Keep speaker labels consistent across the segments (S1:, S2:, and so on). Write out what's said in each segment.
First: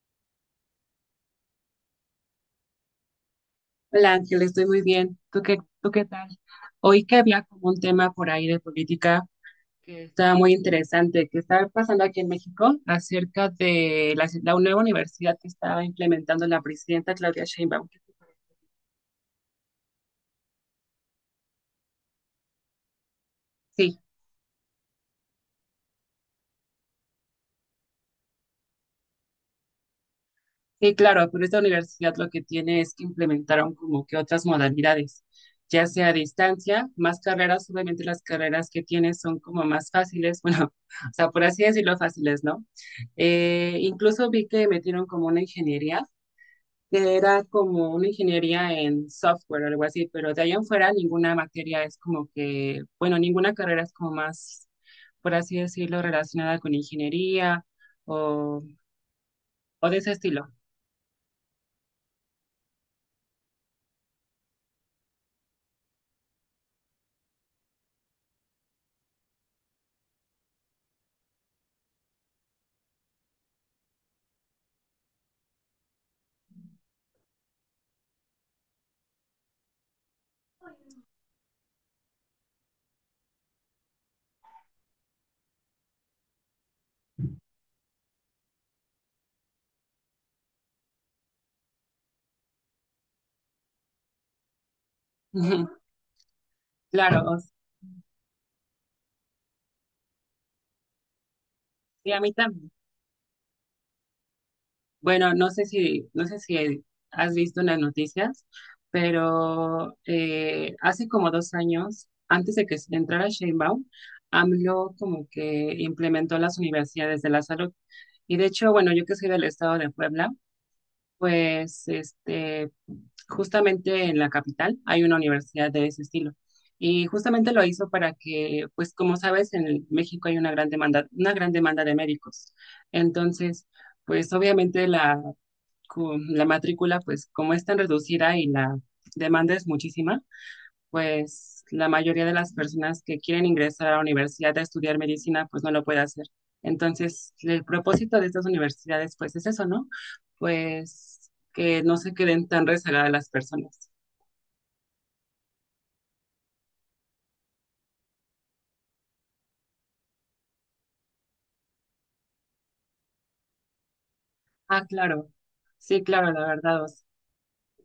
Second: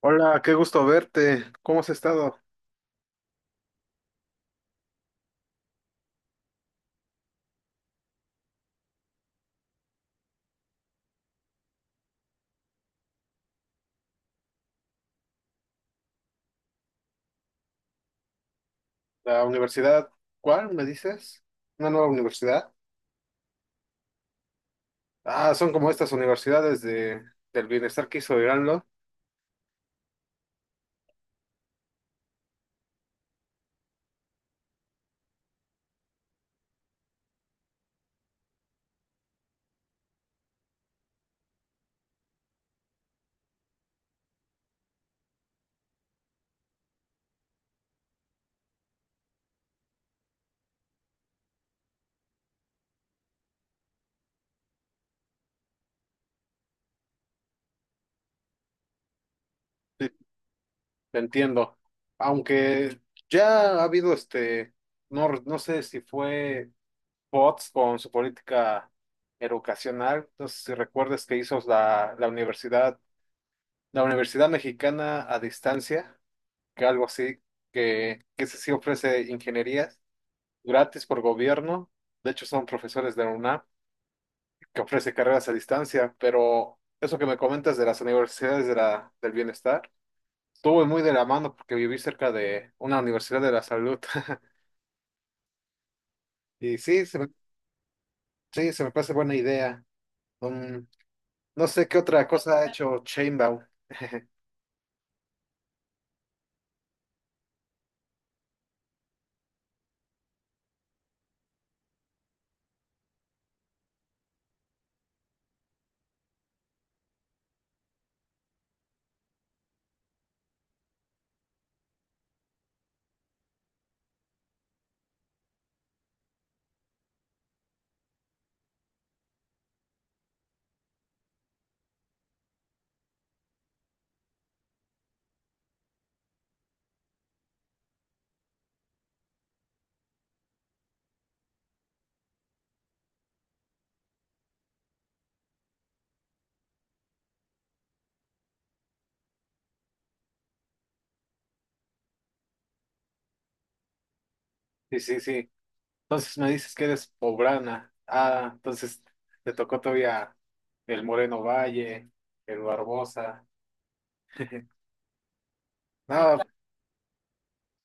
S1: Hola, qué gusto verte. ¿Cómo has estado?
S2: Hola Ángel, estoy muy bien. Tú qué tal? Oí que había como un tema por ahí de política que estaba muy interesante, que estaba pasando aquí en México acerca de la nueva universidad que estaba implementando la presidenta Claudia Sheinbaum.
S1: La universidad, ¿cuál me dices? ¿Una nueva universidad?
S2: Sí.
S1: Ah, son como estas universidades del bienestar que hizo Irán, ¿no?
S2: Sí, claro, pero esta universidad lo que tiene es que implementaron como que otras modalidades, ya sea a distancia, más carreras, obviamente las carreras que tienes son como más fáciles, bueno, o sea, por así decirlo, fáciles, ¿no? Incluso vi que metieron como una ingeniería, que era como una ingeniería en software o algo así, pero de ahí en fuera ninguna materia es como que, bueno, ninguna carrera es como más, por así decirlo, relacionada con ingeniería o, o de
S1: Sí,
S2: ese estilo.
S1: te entiendo. Aunque ya ha habido no, no sé si fue POTS con su política educacional. No sé si recuerdas que hizo la Universidad, la Universidad Mexicana a distancia, que algo así, que se sí ofrece ingeniería gratis por gobierno. De hecho, son profesores de la UNAM que ofrece carreras a distancia, pero eso que me comentas de las universidades de del bienestar, estuve muy de la mano porque viví cerca de una universidad de la salud. Y sí,
S2: Claro.
S1: sí, se me parece buena idea. Mm, no sé qué
S2: Y a
S1: otra
S2: mí
S1: cosa ha
S2: también.
S1: hecho Chainbaum.
S2: Bueno, no sé si has visto en las noticias, pero hace como dos años, antes de que entrara Sheinbaum, AMLO como que implementó las universidades de la salud. Y de hecho, bueno, yo que soy del estado de Puebla, pues este, justamente en la capital hay una universidad de ese estilo. Y justamente lo hizo para que, pues como sabes, en México hay una gran demanda de médicos. Entonces, pues obviamente la matrícula, pues como es tan reducida y la demanda es muchísima, pues la mayoría de las personas que quieren ingresar a la universidad a estudiar medicina, pues no lo puede hacer. Entonces, el propósito de estas universidades, pues es eso, ¿no? Pues que no se queden tan rezagadas las personas.
S1: Sí, sí, sí. Entonces me dices que eres poblana. Ah, entonces te tocó todavía el Moreno Valle, el Barbosa.
S2: Ah, claro. Sí, claro,
S1: No,
S2: la verdad, o sea,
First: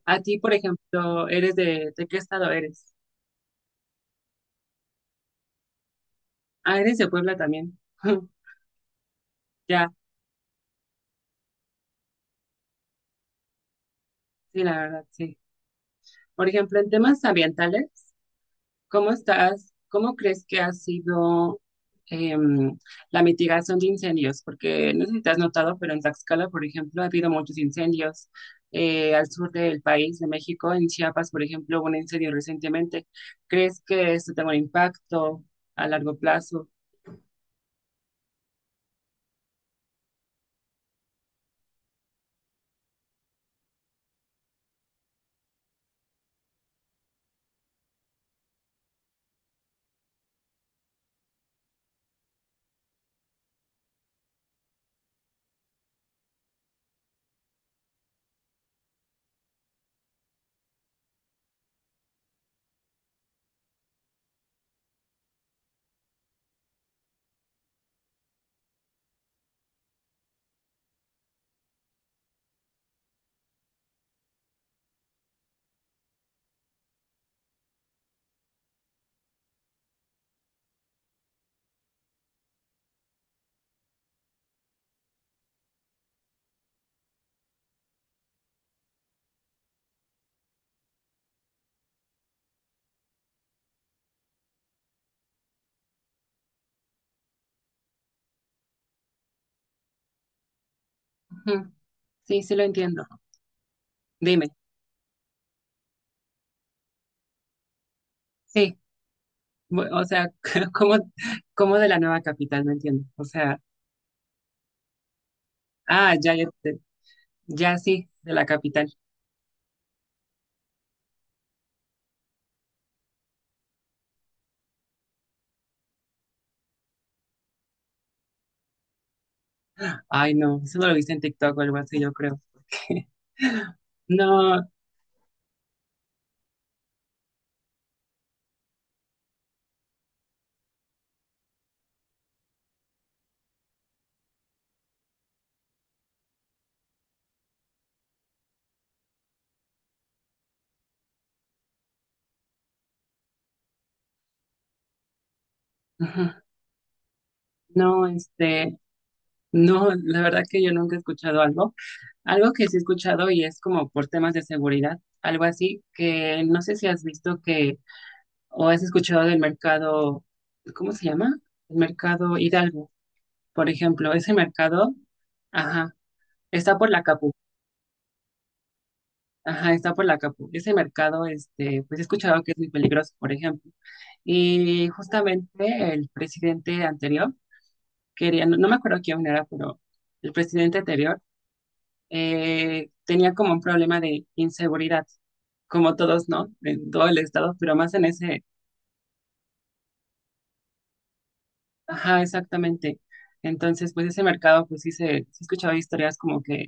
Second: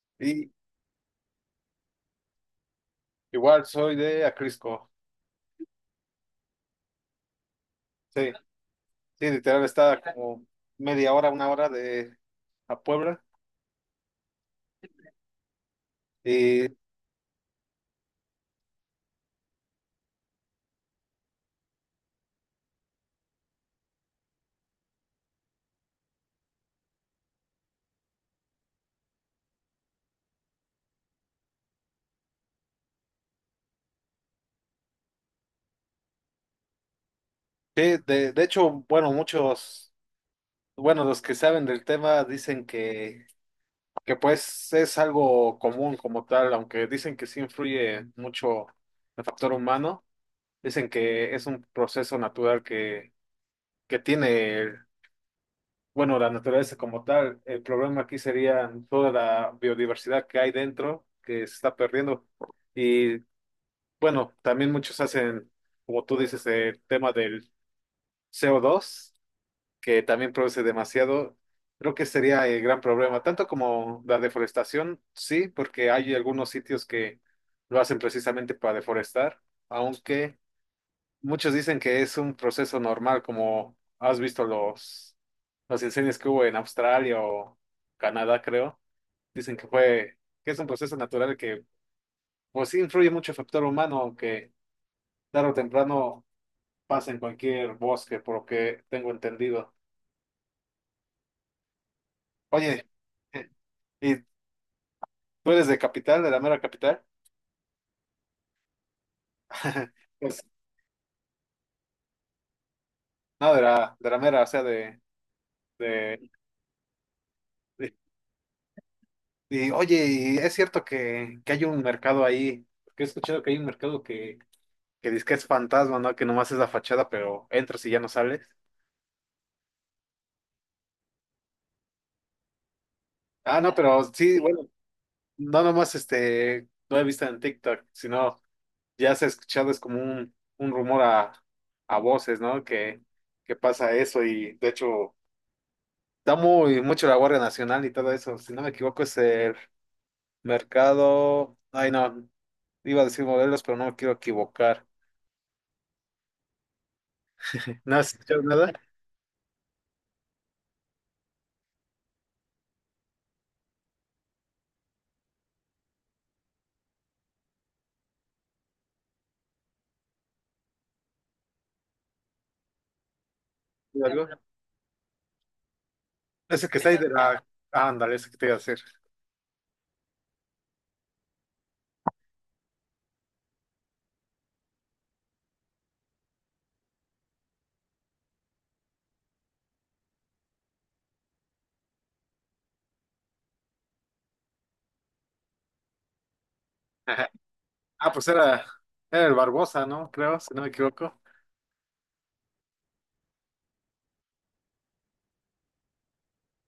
S2: a ti,
S1: y,
S2: por ejemplo, ¿eres de qué estado eres?
S1: igual soy de Acrisco.
S2: Ah, eres de Puebla también.
S1: Sí, sí, literal
S2: Ya,
S1: está como media hora, una hora de a Puebla.
S2: sí, la verdad, sí. Por
S1: Y sí,
S2: ejemplo, en temas ambientales, ¿cómo estás? ¿Cómo crees que ha sido em, la mitigación de incendios? Porque no sé si te has notado, pero en Tlaxcala, por ejemplo, ha habido muchos incendios. Al sur del país, de México, en Chiapas, por ejemplo, hubo un incendio recientemente. ¿Crees que esto tenga un impacto a largo plazo?
S1: de hecho, bueno, muchos, bueno, los que saben del tema dicen que pues es algo común como tal, aunque dicen que sí influye mucho el factor humano. Dicen que es un proceso natural que tiene. Bueno, la naturaleza como tal, el problema aquí sería toda la biodiversidad que hay dentro, que se está perdiendo. Y bueno, también muchos hacen, como tú dices, el tema del CO2, que también produce demasiado. Creo que sería el gran problema, tanto como la deforestación, sí, porque hay algunos sitios que lo hacen precisamente para deforestar, aunque muchos dicen que es un proceso normal, como has visto los incendios que hubo en Australia o Canadá, creo. Dicen que es un proceso natural que, pues sí, influye mucho el factor humano, que tarde o temprano pasa en cualquier bosque, por lo que tengo entendido.
S2: Sí, sí lo
S1: Oye,
S2: entiendo.
S1: eh, ¿y
S2: Dime,
S1: tú eres de capital, de la mera capital?
S2: sí, o sea,
S1: Pues,
S2: ¿cómo, cómo de la nueva capital? No entiendo. O
S1: no,
S2: sea,
S1: de de la mera, o sea,
S2: ah,
S1: de,
S2: ya, ya, ya
S1: de-
S2: sí, de la capital.
S1: y oye, ¿y es cierto que hay un mercado ahí, que he escuchado que hay un mercado que dice que es fantasma, ¿no? Que nomás es la fachada, pero entras y ya no sales.
S2: Ay, no, eso no lo viste en TikTok o algo así, yo creo.
S1: Ah, no, pero sí,
S2: No,
S1: bueno, no nomás no he visto en TikTok, sino ya se ha escuchado, es como un rumor a voces, ¿no? Que pasa eso y de hecho da muy mucho la Guardia Nacional y todo eso. Si no me equivoco es el mercado, ay no, iba a decir modelos, pero no me quiero equivocar.
S2: ujú,
S1: ¿No
S2: no,
S1: has escuchado nada?
S2: este, no, la verdad que yo nunca he escuchado algo. Algo que sí he escuchado y es como por temas de seguridad, algo así, que no sé si has visto que o has escuchado del mercado, ¿cómo se llama? El mercado Hidalgo. Por ejemplo,
S1: ¿Algo?
S2: ese mercado, ajá,
S1: Ese que
S2: está
S1: está
S2: por
S1: ahí
S2: la
S1: de
S2: Capu,
S1: la... Ah, ándale, ese que te iba a decir.
S2: ajá, está por la Capu. Ese mercado, este, pues he escuchado que es muy peligroso, por ejemplo. Y justamente el presidente anterior quería, no, no me acuerdo quién era, pero el presidente anterior tenía como un problema de inseguridad, como todos, ¿no? En todo el estado, pero más en
S1: Ah, pues
S2: ese,
S1: era, era el Barbosa, ¿no? Creo, si no me equivoco.
S2: ajá, exactamente. Entonces, pues ese mercado, pues sí he escuchado historias como que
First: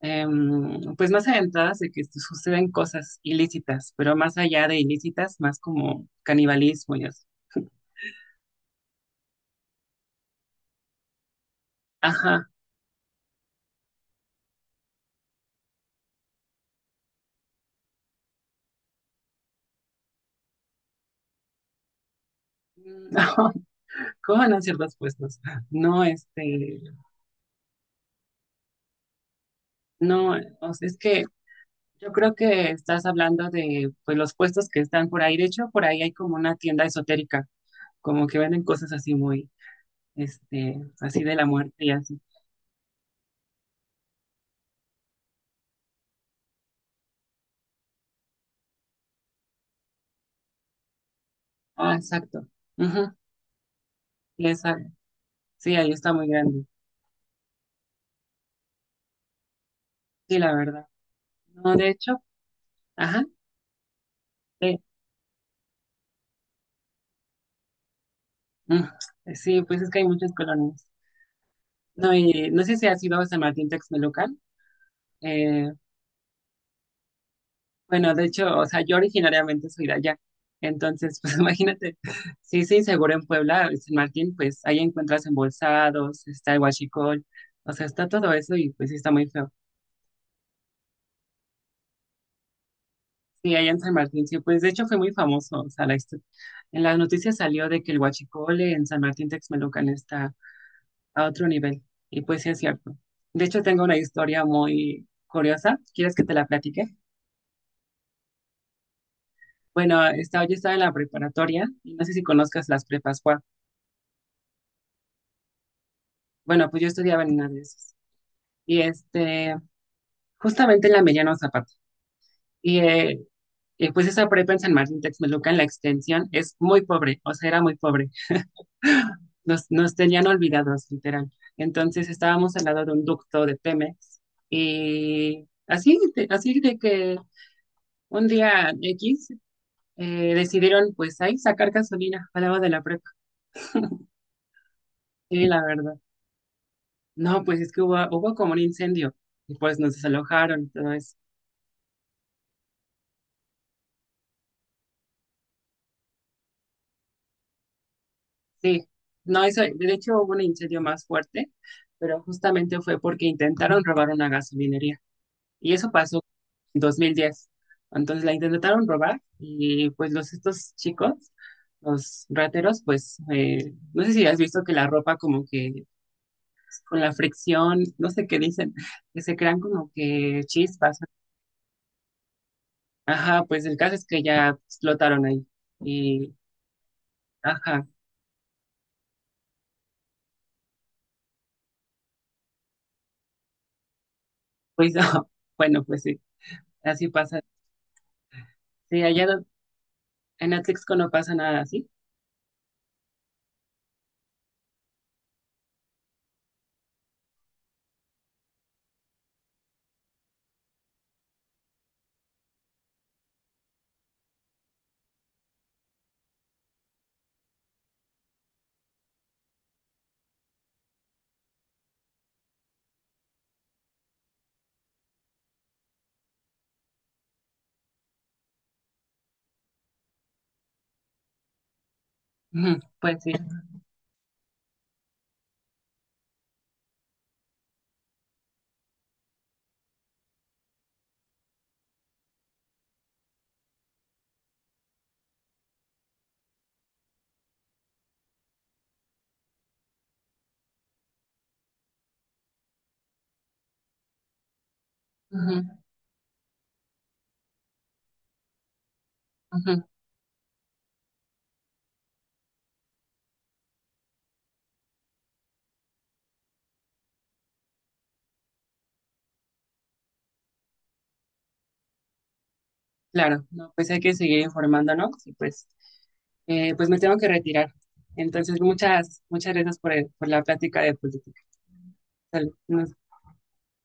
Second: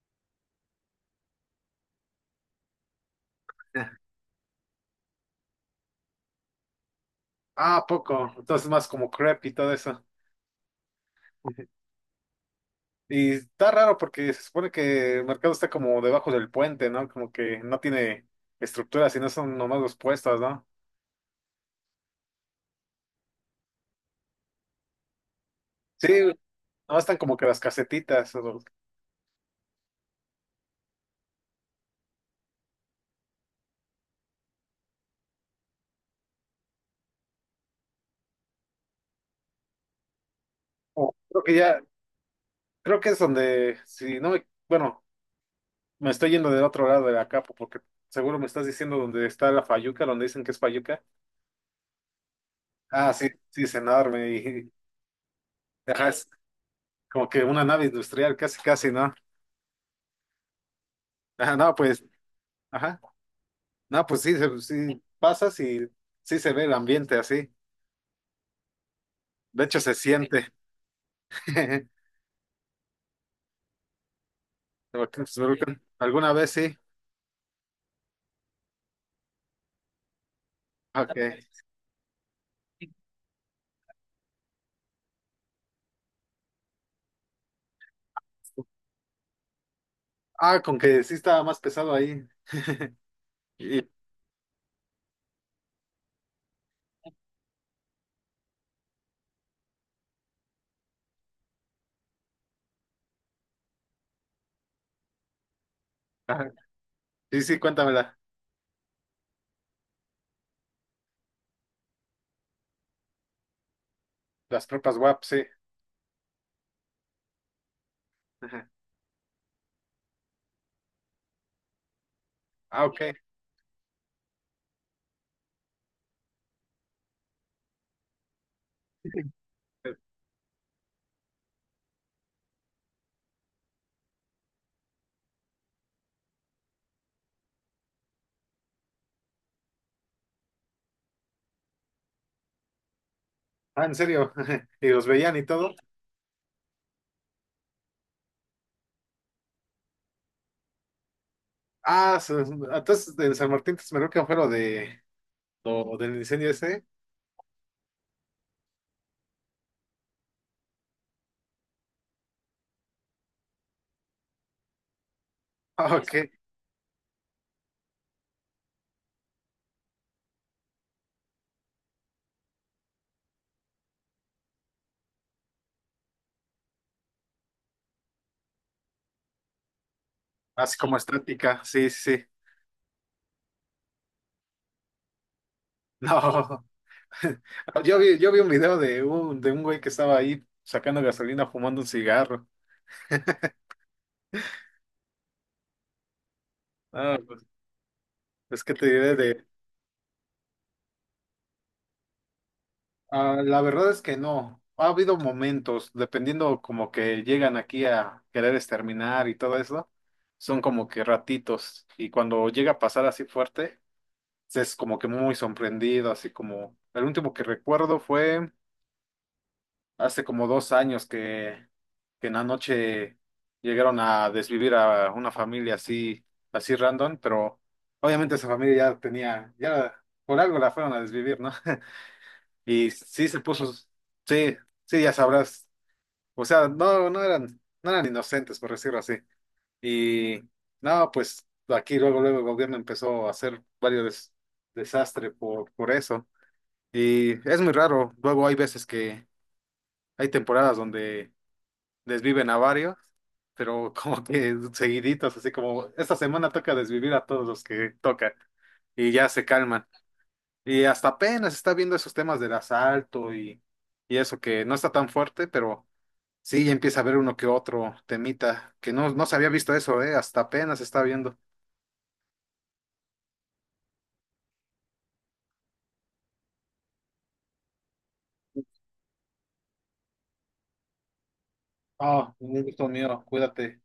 S2: pues más aventadas de que este, suceden cosas ilícitas, pero más allá de ilícitas, más como canibalismo y así.
S1: Ah, poco. Entonces más como crep y todo eso.
S2: Ajá.
S1: Y está raro porque se supone que el mercado está como debajo del puente, ¿no? Como que no tiene estructura, sino son nomás los puestos, ¿no?
S2: No, ¿cómo van a ciertos puestos? No, no,
S1: Sí,
S2: este,
S1: nomás están como que las casetitas. O, los-
S2: no, o sea, es que yo creo que estás hablando de, pues, los puestos que están por ahí. De hecho, por ahí hay como una tienda esotérica, como que venden cosas así muy, este,
S1: o
S2: así de
S1: creo
S2: la
S1: que
S2: muerte
S1: ya,
S2: y así.
S1: creo que es donde, si no me, bueno, me estoy yendo del otro lado de la capa porque seguro me estás diciendo donde está la fayuca, donde dicen que es fayuca.
S2: Ah, exacto.
S1: Ah,
S2: Ujú,
S1: sí, sí, es enorme
S2: y
S1: y,
S2: esa- sí, ahí
S1: ajá,
S2: está
S1: es-
S2: muy grande.
S1: como que una nave industrial, casi, casi, ¿no?
S2: Sí, la verdad.
S1: Ajá, no,
S2: No, de
S1: pues,
S2: hecho,
S1: ajá.
S2: ajá.
S1: No, pues sí, se-
S2: eh,
S1: sí pasas y sí se ve el ambiente así.
S2: Mm, sí,
S1: De hecho,
S2: pues es
S1: se
S2: que hay muchas
S1: siente.
S2: colonias. No, y no sé si has ido a San Martín Texmelucan. Eh,
S1: ¿Alguna vez sí?
S2: bueno, de hecho, o sea, yo originariamente soy de allá.
S1: Ok.
S2: Entonces, pues imagínate, sí, sí, seguro en Puebla, en San Martín, pues ahí encuentras embolsados, está el huachicol, o sea, está todo eso y pues sí está muy feo.
S1: Ah, con que sí estaba más pesado ahí.
S2: Sí, allá en
S1: Y,
S2: San Martín, sí, pues de hecho fue muy famoso, o sea, en las noticias salió de que el huachicol en San Martín Texmelucan está a otro nivel. Y pues sí es cierto. De hecho, tengo una historia muy curiosa. ¿Quieres que te la
S1: ajá.
S2: platique?
S1: Sí, sí, cuéntamela.
S2: Bueno, yo estaba en la preparatoria y no sé si conozcas las prepas Juan.
S1: Las tropas WAP, sí.
S2: Bueno, pues yo estudiaba en una de esas.
S1: Ajá.
S2: Y este, justamente en la Mediano Zapata. Y
S1: Ah, ok.
S2: eh, pues esa prepa en San Martín Texmelucan, la extensión, es muy pobre, o sea, era muy pobre. Nos tenían olvidados, literal. Entonces estábamos al lado de un ducto de Pemex y así, así de que un día X decidieron pues ahí sacar gasolina al lado de la prepa.
S1: Ah, ¿en serio? ¿Y los veían y
S2: Sí, la
S1: todo?
S2: verdad. No, pues es que hubo como un incendio y pues nos desalojaron. Entonces,
S1: Ah, su- entonces en San Martín Texmelucan fue lo de lo del incendio ese.
S2: sí, no, eso, de hecho hubo un incendio más fuerte, pero justamente fue porque intentaron robar una gasolinería y eso
S1: Ah,
S2: pasó
S1: ok.
S2: en 2010. Entonces la intentaron robar y pues los estos chicos, los rateros, pues no sé si has visto que la ropa como que con la fricción, no sé qué dicen, que se crean como que
S1: Así como
S2: chispas.
S1: estática, sí, sí. Sí.
S2: Ajá, pues el caso es que ya explotaron ahí.
S1: No,
S2: Y, ajá,
S1: yo vi un video de de un güey que estaba ahí sacando gasolina fumando un cigarro.
S2: pues bueno, pues sí, así
S1: Ah,
S2: pasa.
S1: pues, es que te
S2: Sí,
S1: diré de...
S2: en Atlixco no pasa nada así.
S1: ah, la verdad es que no. Ha habido momentos, dependiendo como que llegan aquí a querer exterminar y todo eso, son como que ratitos. Y cuando llega a pasar así fuerte, es como que muy sorprendido, así como... el último que recuerdo fue... hace como 2 años que en la noche llegaron a desvivir a una familia así, así random, pero obviamente esa familia ya tenía, ya por algo la fueron a desvivir, ¿no?
S2: Ujú.
S1: Y
S2: Pues
S1: sí
S2: sí.
S1: se puso, sí, sí, ya sabrás. O sea, no, no eran, no eran inocentes, por decirlo así. Y no, pues aquí luego, luego el gobierno empezó a hacer varios des- desastres por eso. Y es muy raro. Luego hay veces que hay temporadas donde desviven a varios, pero como que seguiditos, así
S2: Ujú,
S1: como esta semana toca desvivir a todos los que toca y ya se
S2: ujú.
S1: calman. Y hasta apenas está viendo esos temas del asalto y eso que no está tan fuerte, pero sí ya empieza a ver uno que otro temita, que no, no se había visto eso, hasta apenas está viendo.
S2: Claro, no, pues hay que seguir informándonos y pues, pues me tengo que retirar. Entonces, muchas, muchas gracias por, por la plática de política.
S1: Oh,
S2: Salud.
S1: un gusto
S2: Nos
S1: mío, cuídate.